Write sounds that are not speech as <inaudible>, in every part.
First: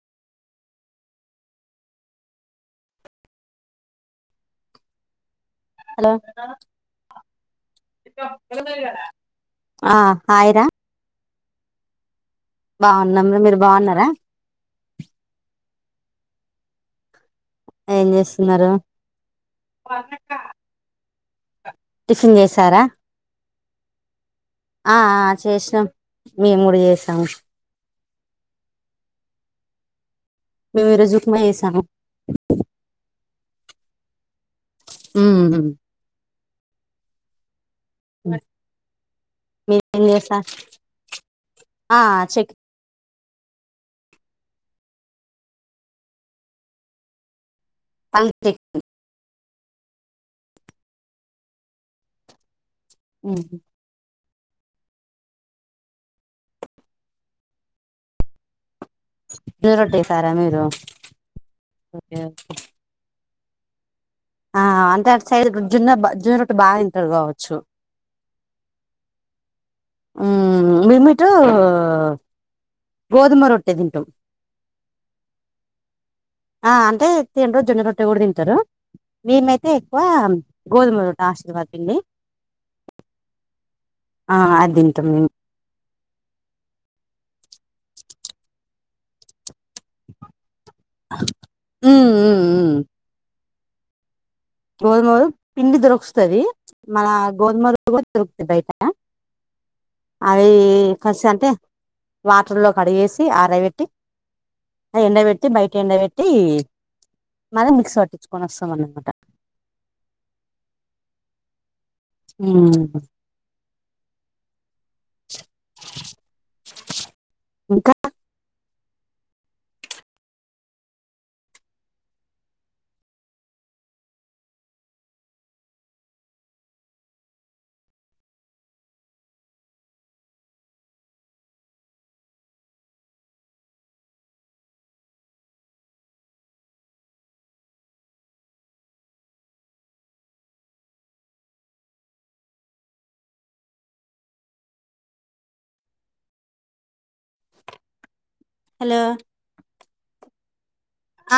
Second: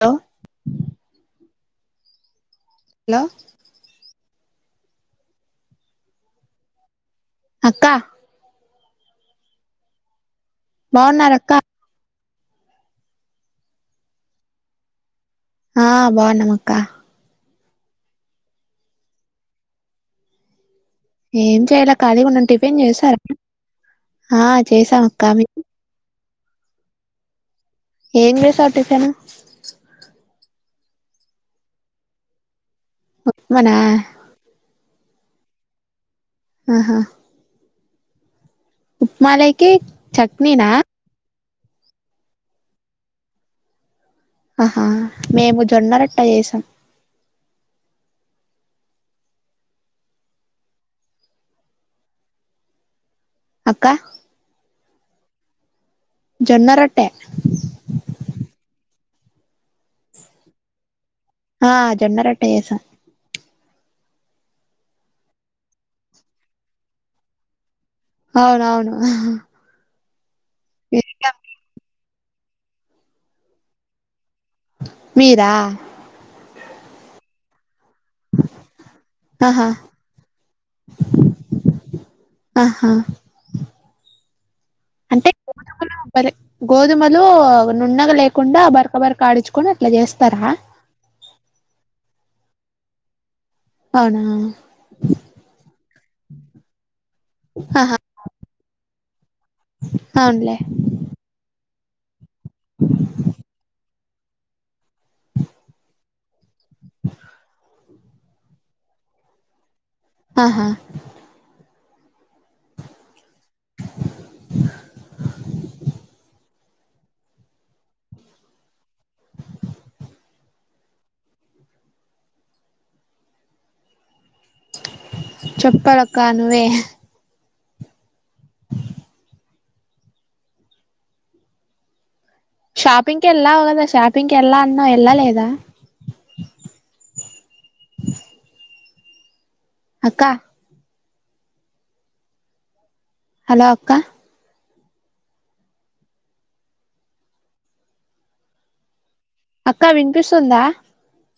లో లో హలొ అక్క ఆ హాయ్ రా బావున్నరక్క బావున్నంరా మీరు బాన్నారా ఆ బావున్నం అక్క ఎన్ జేసున్నరు ఎన్ జేలా కలిగున్నం టిఫిన్ చేసారా జేసారా. ఆ ఆ చేసాం అక్క ఆ చేష్నాం మేం గూడా ఎష్నాం ఏన్ జెష టిఫను మీము ఈ రోజు ఊప్మా చేసాను ఉప్మానా మ్ ఆహా ఉప్మాలోకి మీరేం చేస్తా చట్నీనా ఆ చెక్ ఆహా మేము జొన్నరోట్టే చేసాం పల్కె మ్ హు ఇంకా జొన్నరోట్టె రోట్టేసరా మీరు ఆ జొన్నరోట్టే చేసాం ఆ అంటే అటు సైడ్ జొన్న బా జొన్న రొట్టే బా తీంటారు కావచ్చు అవునవును మ్ మేమిట్ గోధుమ రొట్టె తింటాం మీరా ఆ అంటే తేిన్ ర్ జొన్న రోట్ ట్టే కూడా తింటారు ఆహా మేమైతే ఎక్కువ గోధుమ రోట్టే ఆశీర్వాద్ పండి ఆహా ఆ అది తింటాం మీము సరే గోధుమలు నుంనగా లేకుండా బరక బరక ఆడిచ్ కోనీ అట్లా చేస్తార మ్ మ్ మ్ అవునా గోధుమలు పిండి దొరుకుస్తది మన గోధుమలు కూడా దొరుకుతయ్ బయట అవి అవునులే కసి అంటే వాటర్లో కడిగేసి ఆరబెట్టి అవిఎండ పెట్టి బయట ఎండ పెట్టి మళ్ళ మిక్సీ పట్టించుకొని వస్తాం అనమాట ఆహా మ్ ఇంకా చెప్పలక్క నువ్వే షాపింగ్ కేలావు కదా షాపింగ్ కేళ్ళ అన్నావ్ ఎళ్ళ లేదా అక్క హలో అక్క హలో అక్క వినిపిస్తుందా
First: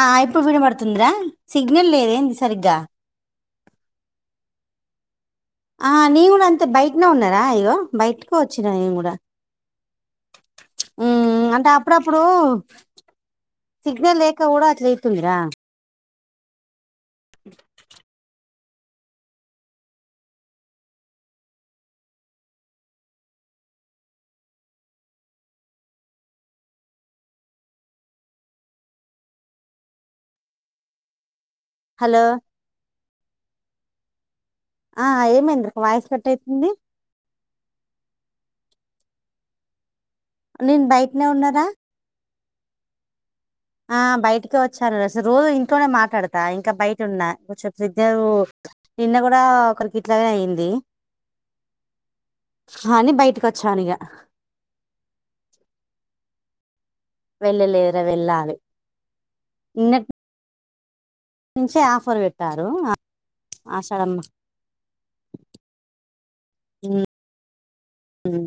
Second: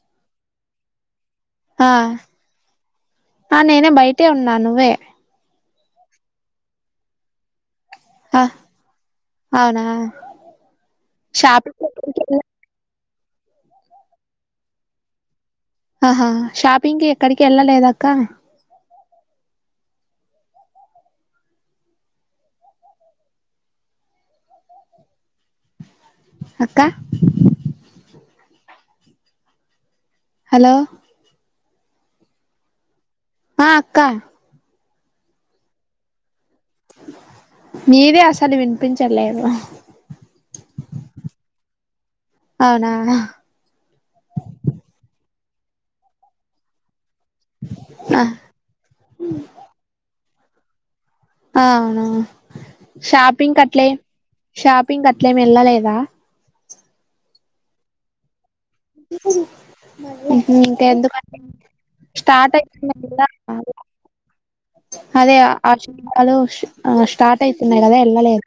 ఆ అ ఇప్పుడు వినపడుతుందిరా ఆ సిగ్నల్ లేదేంది సరిగ్గా ఆ నేనే బయటే ఉన్నా నువ్వే ఆ నీను కూడా అంతె బయట్నే ఉన్నారా ఇగోబయటికె ఆ వచ్చినా నేను కూడా అవునా మ్ మ్ అంటే షాపింగ్ ఎక్కడికి అప్పుడప్పుడు వెళ్ళ సిగ్నల్ లేేక కూడ అట్ల అయితుంది రా ఆహా షాపింగ్కిి ఎక్కడికేళ్ళలేద అక్క అక్క హలో హలో ఆ అక్క ఆ ఏమైంది వాయిస్ కట్ అయితుంది మీదే అసలు వినిపించలేదు నేను బయటనే ఉన్నరా అవునా ఆ బయటకే వచ్చారు అసలు రోజు ఇంట్లోనే మాట్లాడతా ఇంకా బయట ఉన్నా ఆ <inaudible> నిన్న కూడ ఒకరికి ఇట్లనే అయింది అ అవును అని బయటకి షాపింగ్ వచ్చాను అట్లే ఇక షాపింగ్ అట్లేమి వెళ్ళలేదా వెళ్ళలేదు వెళ్ళాలి నిన్నటి ఇంక ఎంత మంది నుంచే ఆఫర్ పెట్టారు కదా ఆషాఢం లో అదే ఆ ఆ స్టార్ట్ అయితుంది కదా వెళ్ళలేదు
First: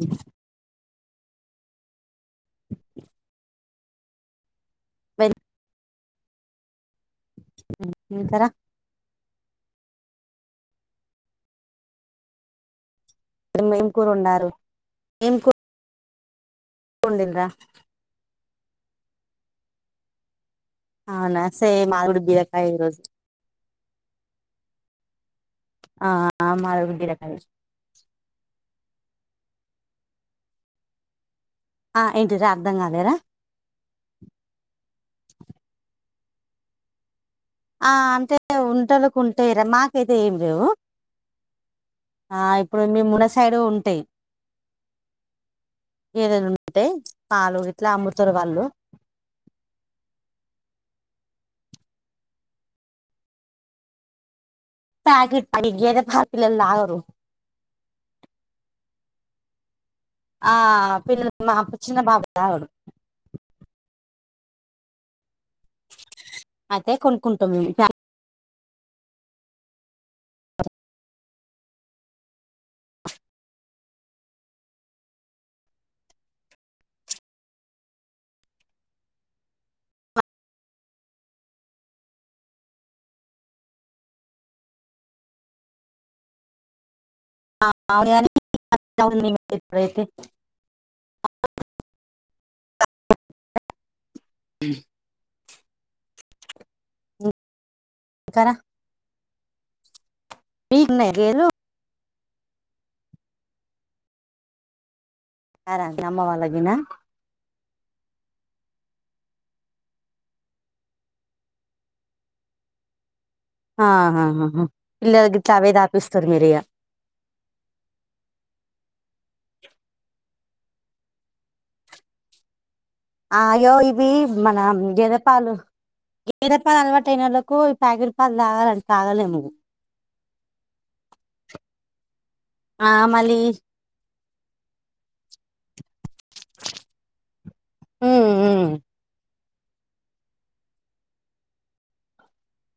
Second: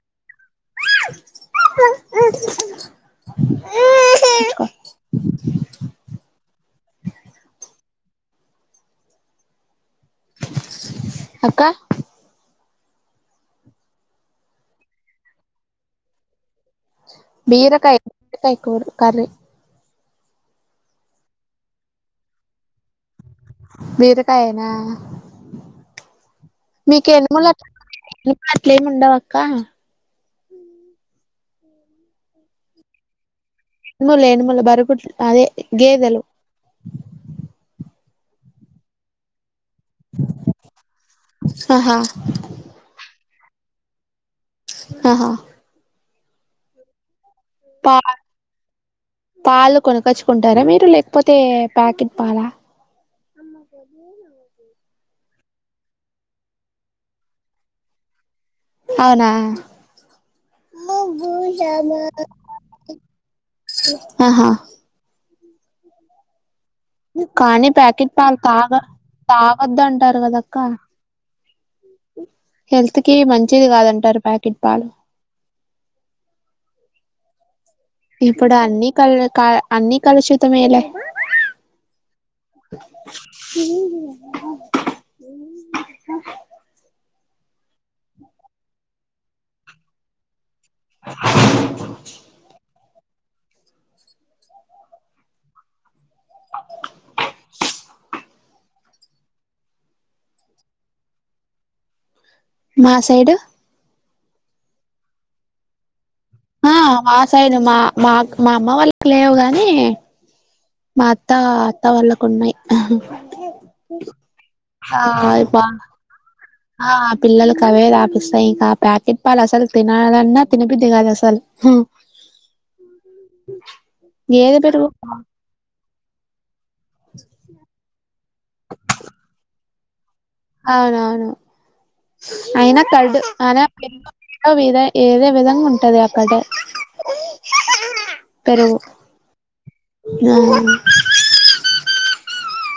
ఆ <unintelligible> పెన్ వెళ్తారా అక్క ఏం కూర వండారు ఏం కూ బీరకాయ <inaudible> కర్రీ అవునా సేమ్ మాది కూడ బీరకాయ ఈ రోజు బీరకాయేనా ఆ మాది కూడా మీకు బీరకాయ ఎనుములు అట్లేం ఉండవు అక్క ఆ ఏంటి రా అర్థం కాలేరా ఎనుములు ఎనుములు <unintelligible> అదే గేదెలు ఆ అంతే ఉంటనుకుంటే ఇడ మాకైతే ఏమి లేవు ఆహా ఆ ఇప్పుడు మేమున్న సైడుగా ఉంటాయి ఆహా ఏదైనా ఉంటె పాలు ఇట్లా పా అమ్ముతారు వాళ్ళు పాలు కొనకొచ్చుకుంటారా మీరు లేకపోతే ప్యాకెట్ పాలా చెదికు ప్యాకిట్ <inaudible> గేదె పాలు పిల్లలు తాగారు అవునా ఆ పి మా చిన్న పాప తాగదు ఆహా అయితే కొనుక్కుంటాం కానీ ప్యాకెట్ పాలు తాగ తాగొద్దు అంటారు కదక్క హెల్త్ కి మంచిది కాదంటారు ప్యాకెట్ పాలు ఇప్పుడు అన్ని కల్ క అన్ని కలుషితమేలే <inaudible> <inaudible> ఇప్పుడైతే <inaudible> మ్మ్ <inaudible> మ్మ్ కరా <unintelligible> లేరు మా సైడు నార అమ్మ వా ఆ మా సైడు మా మా మా అమ్మ వాళ్ళకి లేవు గాని మా అత్తా అత్త వాళ్ళకు ఉన్నయి. ఆహా పిల్లలకు గిట్లా అవే తాపిస్తరు మీరు ఇగ. ఆ పిల్లలకి అవే తాపిస్తా ఇంకా ఆ ప్యాకెట్ పాలు అసలు తినాలన్నా తినబుద్ది కాదు అసలు. <inaudible> అయ్యో ఇవి మన గేదె పెరుగు గేద పాలు గేదె పాలు అలవాటయినోళ్లకు ఈ ప్యాకెట్ పాలు తాగాలని తాగలేము. అవునవును అయినా ఆ కడు మళ్ళీ అయినా ఏదో విధ ఏదో విధంగా ఉం టది అక్కడ, ఉమ్, ఉమ్. పెరుగు <inaudible>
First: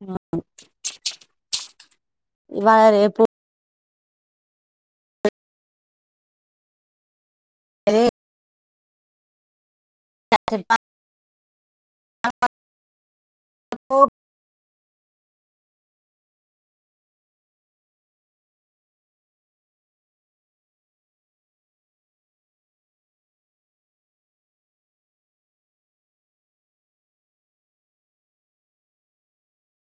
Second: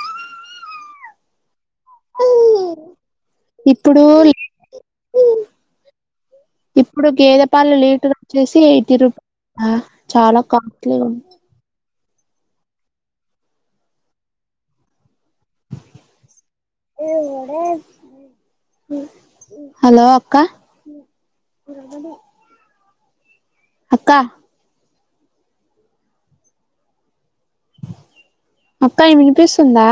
ఆ ఇవ్వాలా, రేపు ఇప్పుడు ఇప్పుడు గేదె పాలు అదే లీటర్ వచ్చేసి ఎయిటీ రూ చాలా కాస్ట్లీగా ఉం హలో అక్క <inaudible> అక్క అక్క వినిపిస్తుందా?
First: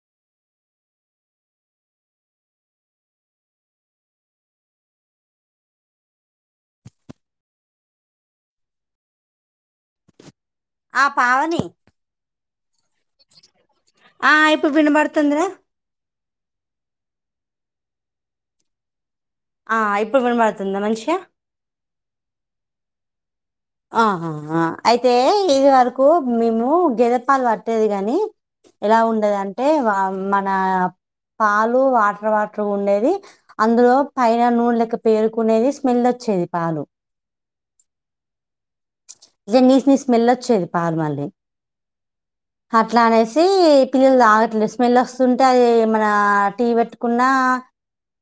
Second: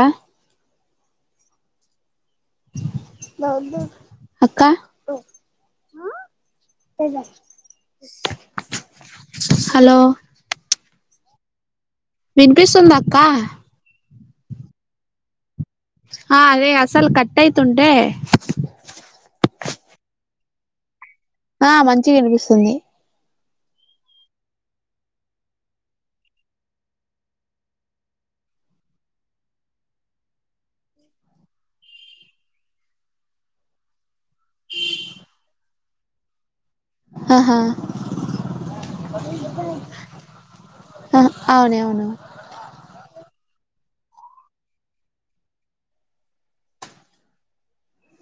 అక్క హలో ఆ పావని వినిపిస్తుందా అక్క? ఆ ఇప్పు వినబడుతుందిరా. ఆ అదే అసలు కట్ అయితుంటే. ఆ ఇప్పుడు వినబడుతుందా మంచిగా. ఆ మంచిగా వినిపిస్తుంది. ఆహా అయితే ఇది వరకు మేము గేదె పాలు పట్టేది గాని ఎలా ఉండేదంటే వా మన పాలు వాటర్ వాటరుగా ఉండేది. అందులో పైన నూనె లెక్క పేరుకునేది, స్మెల్ వచ్చేది పాలు. హహా ఇగ నీస్ నీస్ స్మెల్ వచ్చేది పాలు మా అవునవును. అట్లా అనేసి పిల్లలు తాగట్లేదు స్మెల్ వస్తుంటే అది మన టీ పెట్టుకున్న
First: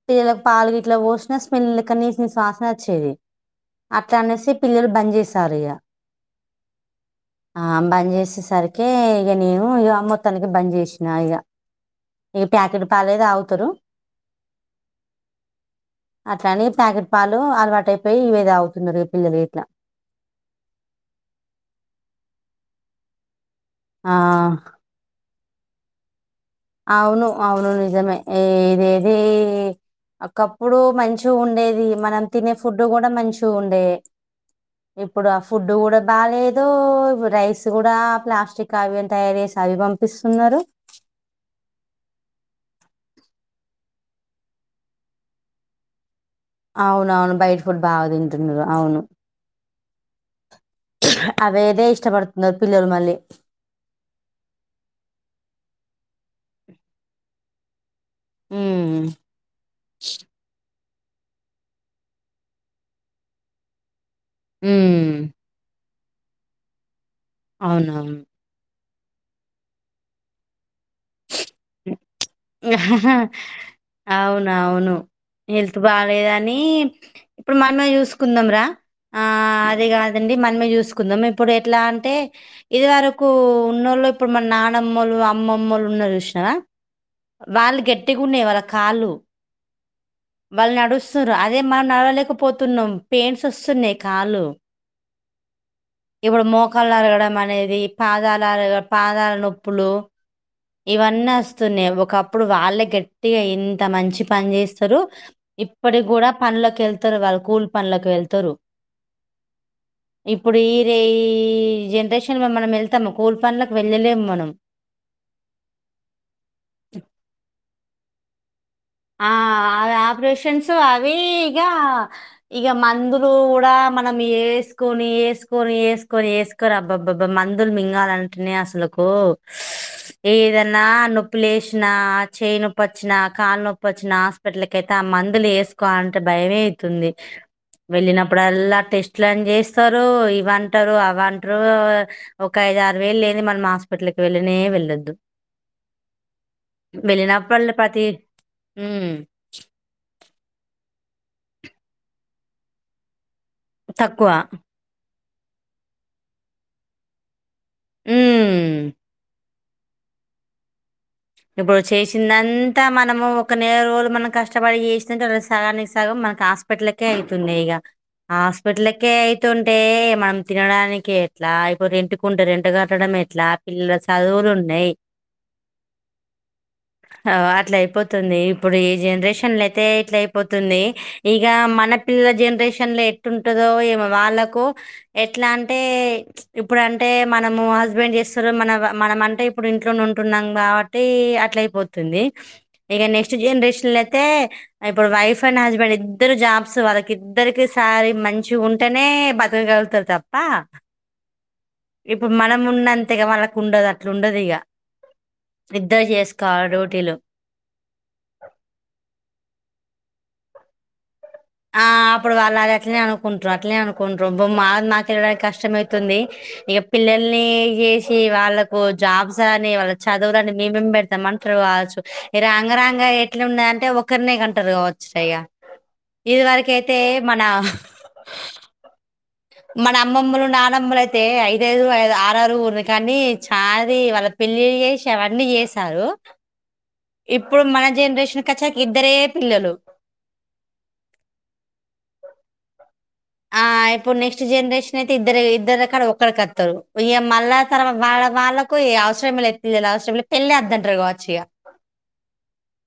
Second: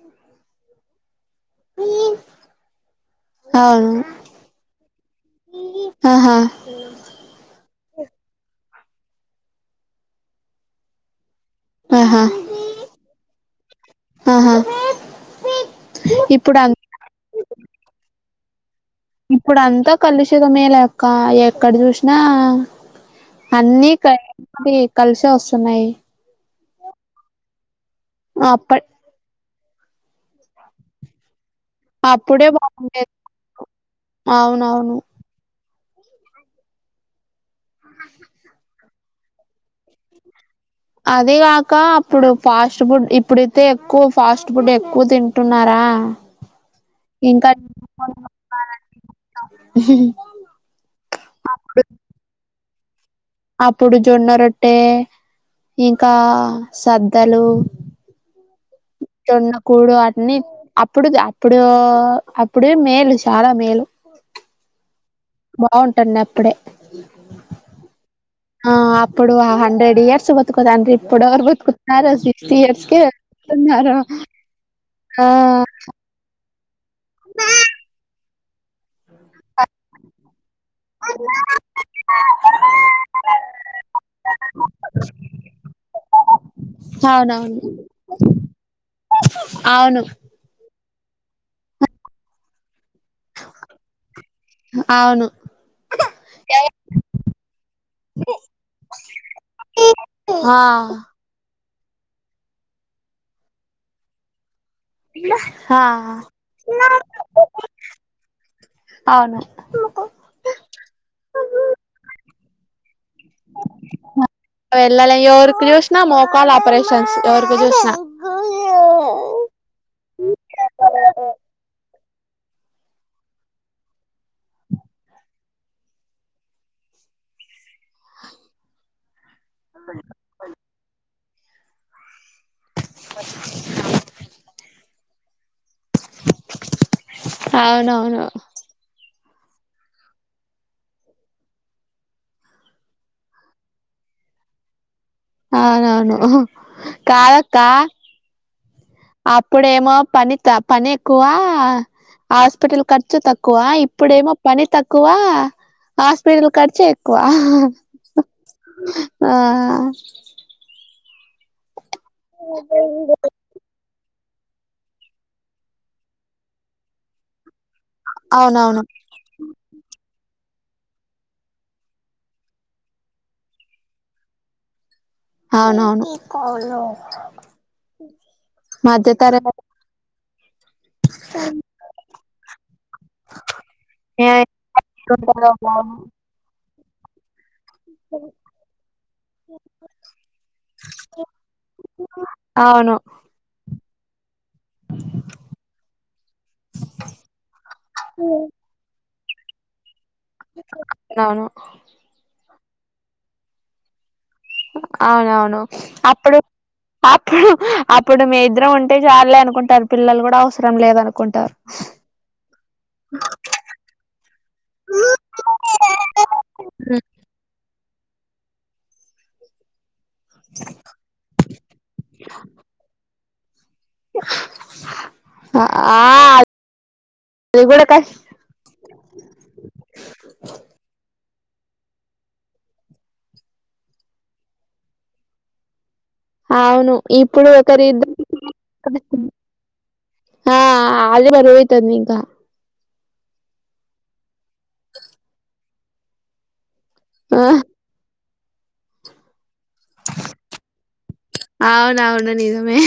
పిల్లలకు పాలు గిట్ల పోశినా పిల్లలకు నీసు నీసు వాసన వచ్చేది అట్లా అనేసి పిల్లలు బంద్ చేసారు ఇగ. అహా ఆ బంజేస సరికే ఇగ నేను ఇగ మొత్తానికే బంద్ చేశినా ఇగ. ఆహా ప్యాకెట్ పాలే తాగుతరు. ఆహా ఇప్పుడు అ అట్లని ప్యాకెట్ పాలు అలవాటు అయిపోయి ఇవే తాగుతున్నరు. ఇప్పుడు అంతా కలుషితమేలే అక్క ఎక్కడ చూశినా అన్నీ ఆ కలిపి కలిశే వస్తున్నయి. అవును అవును నిజమే ఇదేది ఒకప్పుడు మంచి ఉండేది మనం అప్పుడే తినే ఫుడ్ బాగుండేది గుడా మంచి ఉండే అవునవును ఇప్పుడు ఆ ఫుడ్ గుడా బాలేదు రైస్ గుడా ప్లాస్టిక్ కావ్యం తయారుచేసి అవి పంపిస్తున్నారు అదిగాక అప్పుడు ఫాస్ట్ బుడ్ ఇప్పుడైతే ఎక్కువ ఫాస్ట్ బుడే ఎక్కువ టున్నారా అవునవును బయట ఫుడ్ బాగ తింటున్నరు అవును అవేదే ఇష్టపడుతున్నారు పిల్లలు మళ్ళీ అప్పుడు జొన్న రొట్టె ఇంకా సద్దలు మ్మ్ జొన్న కూడు అన్ని అప్పుడు అప్పుడు అప్పుడు మేలు చాలా మేలు మ్మ్ బావుంటునప్పుడే అవునా ఆ అప్పుడు ఆ హండ్రెడ్ ఇయర్స్ బతుకుదండ్రీ ఇప్పుడెవరు బతుకుత్నారు అవునవును ఆ హెల్త్ బాలేదని ఇప్పుడు మన్మే చూసుకుందం రా ఆ అదే గాదండి మనమే జూసుకుందాం ఇప్పుడు ఎట్లా అంటే ఇది వరకు ఉన్నోళ్ళు ఇప్పుడు మన నానమ్మోలు అమ్మమ్మోల్లు ఉన్న చూషినవ అవునవును వాళ్ళు గెట్టిగుండె వాళ్ళ కాళ్ళు అవును వాళ్ళు నడుస్తురు అదే మనం నడవలేకపోతున్నం పెయిన్స్ వస్తున్నాయి కాలు అవును ఇప్పుడు మోకాలు అరగడం అనేది పాదాలు అరగ పాదాల నొప్పులు ఆ ఇవన్నీ అస్తున్నాయి ఒకప్పుడు వాళ్ళే గెట్టిగా ఎంత మంచి పని చేస్తు ఆ ఇప్పటికి గూడా పనులకు ఎళ్తరు వాళ్ళు కూలీ పనులకు వెళ్తరు అవున ఇప్పుడు ఈ రే ఈ జనరేషన్లో మనం ఎళ్తామా మనం కూలు పనులకు వెళ్ళలేం ఎవురుకి చూస్న మోకాల్ ఆపరేషన్స్ ఎవురుకి చూస్నా ఆ అదాపరేషన్స్ అవిగా ఇగ మందులు గూడా మనం ఏస్కోని ఏస్కొని ఏస్కోని ఏస్ అబ్బబ్బబ్బా మందులు మింగాలంటనే అసలుకు అ ఏదన్నా నొప్పు లేష్నా చెయ్యి నొప్పచ్చినా కాళ్లు నొప్పచ్చినా హాస్పిటల్ కైతే మందులు ఏసుకోలంటే భయమైతుంది అవునవును వెళ్ళినప్పుడల్లా ఇట్లని జేస్తారు ఇవంటరు అవంట్రు ఒక ఐదారు వేలు లేని మనం హాస్పిటల్కి వెళ్ళనే వెళ్ళొద్దు అవునవును వెెళ్ళి నా కాదక్క పల్ల పతి అప్పుడేమో పని పని ఎక్కువ హాస్పిటల్ ఖర్చు క్కువ తక్కువ ఇప్పుడేమో పని తక్కువ హాస్పిటల్ కడిచే ఎక్కువ ఉమ్. ఆ చేసిందంతా మనము ఒక నెర రోలు మనం కష్టపడి చేస్తుంటే అ సగానికి సగం మనకి హాస్పిటల్కే అవుతున్నాయి ఇగ అవునవును ఆస్పటలకేయ్ ఉంటే మనం తినడానికి ఎట్లా ఇపుడు రెంట్కు ఉంటే రెంట్ కట్టడం ఎట్లా పిల్లల చదువులు ఉన్నయి అవునవును ఆగో అట్లా అయిపోతుంది ఇప్పుడు ఈ మధ్య జనరేషన్ల తరగతి అయితే ఇట్ల అయిపోతుంది ఇగ మన పిల్ల జనరేషన్లో ఎట్లుంటదో ఏమో వాళ్లకు ఎట్లా ఉంటదో అంటే బాబు ఇప్పుడు అంటే మనము హస్బెండ్ చేస్తరు మన మనం అంటే ఇప్పుడు ఇంట్లోనే ఉంటున్నాం గబ థీ అట్లయిపోతుంది అవును ఇక నెక్స్ట్ జనరేషన్ ల అయితే ఇప్పుడు వైఫ్ అండ్ హస్బెండ్ ఇద్దరు జాబ్స్ వాళ్ళకి ఇద్దరికి సారి మంచి ఉంటేనే బ తగలుగుతారు తప్ప అవును ఇప్పుడు మనం ఉన్నంతేగా వాళ్ళకి ఉండదు అట్లు ఉండదు ఇగ అవునవును అప్పుడు డ్యూటీలు అప్పుడు అప్పుడు మీ ఇద్దరం ఉంటే చాలే అనుకుంటారు పిల్లలు కూడా అవసరం లేదఅనుకుంటారు ఆ అప్పుడు వాళ్ళది అట్లనే అనుకుంట్రూ అట్లేనే అనుకుంట్ర బు మాది మాకేల్లడానికి కష్టమైతే తుది ఇక పిల్లల్ని చేసి వాళ్ళకు జాబ్స్ అని చదవుదండి మేమేం పెడతాం అంటరు గావచ్చు ఇగ రాంగ రాంగ ఎట్లున్నేదాంటే ఒకరినే కంటారు కావచ్చ ఇగ అ ఆ ఇదివరకైతే మన అది కూడా కష్ మన అమ్మమ్మలు నానమ్మలు అయితే ఐదఐదుఐ ఆరు ఆరు ఊరిని కానీ చాలీ వాళ్ళ పెళ్లిలు చేసి ఆవన్నీ చేసారు అవును ఇప్పుడు ఒకరి మన ఇద్దరు జనరేషన్కచ్చాక ఇద్దరే పిల్లలు ఆ అదే బరువైతాంది ఇంకా ఆ ఇప్పుడు నెక్స్ట్ జనరేషన్ అయితే ఇద్దరు ఇద్దరు రకాడ ఒక్కడికి వతరు ఇగ మళ్ళా తర వాళ్ళ వాళ్ళలకు ఈ అవసరలే పిలలు అవసర పెళ్లవద్దంటారు కావచ్చు ఇగ అవున అవును నిజం మే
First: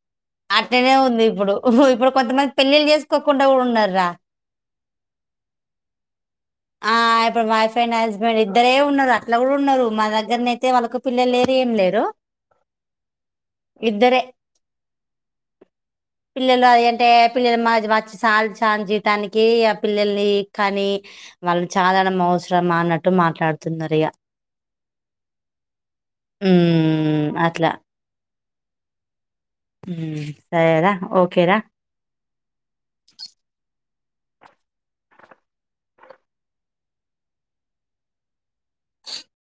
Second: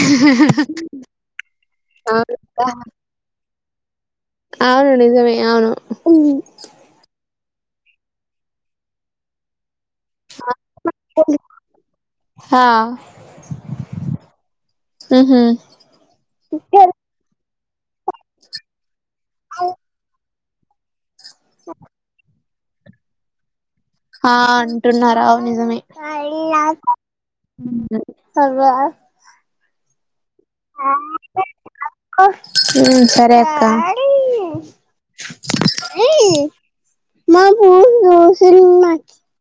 అట్టనే ఉంది ఇప్పుడు ఇప్పుడు కొంతమంది పెళ్లిళ్లు చేసుకోకుండా కూడా ఉన్నర్రా అవును నిజమే అవును ఆ ఇప్పుడు వైఫ్ అండ్ హస్బెండ్ ఇద్దరే ఉన్నారు అట్లా గుడా ఉన్నారు మా దగ్ దగ్గరనయితే వాళ్ళకి పిల్లలు లేరు ఏం లేరు ఆ ఇద్దరే ఉహు పిల్లలు అది అంటే పిల్లల మా వచ్చి సాలీ సాలే జీతానికి ఆ పిల్లల్ని కనీ వాళ్లు చదడం అవసరమా అన్నట్టు మాట్లాడుతున్నారు ఇగ ఆ అంటున్నారా అవు నిజమే ఉమ్, అట్లా సరేరా ఓకేరా ఉ సరే అక్కా ఏ మా బూ రసిిన మా అ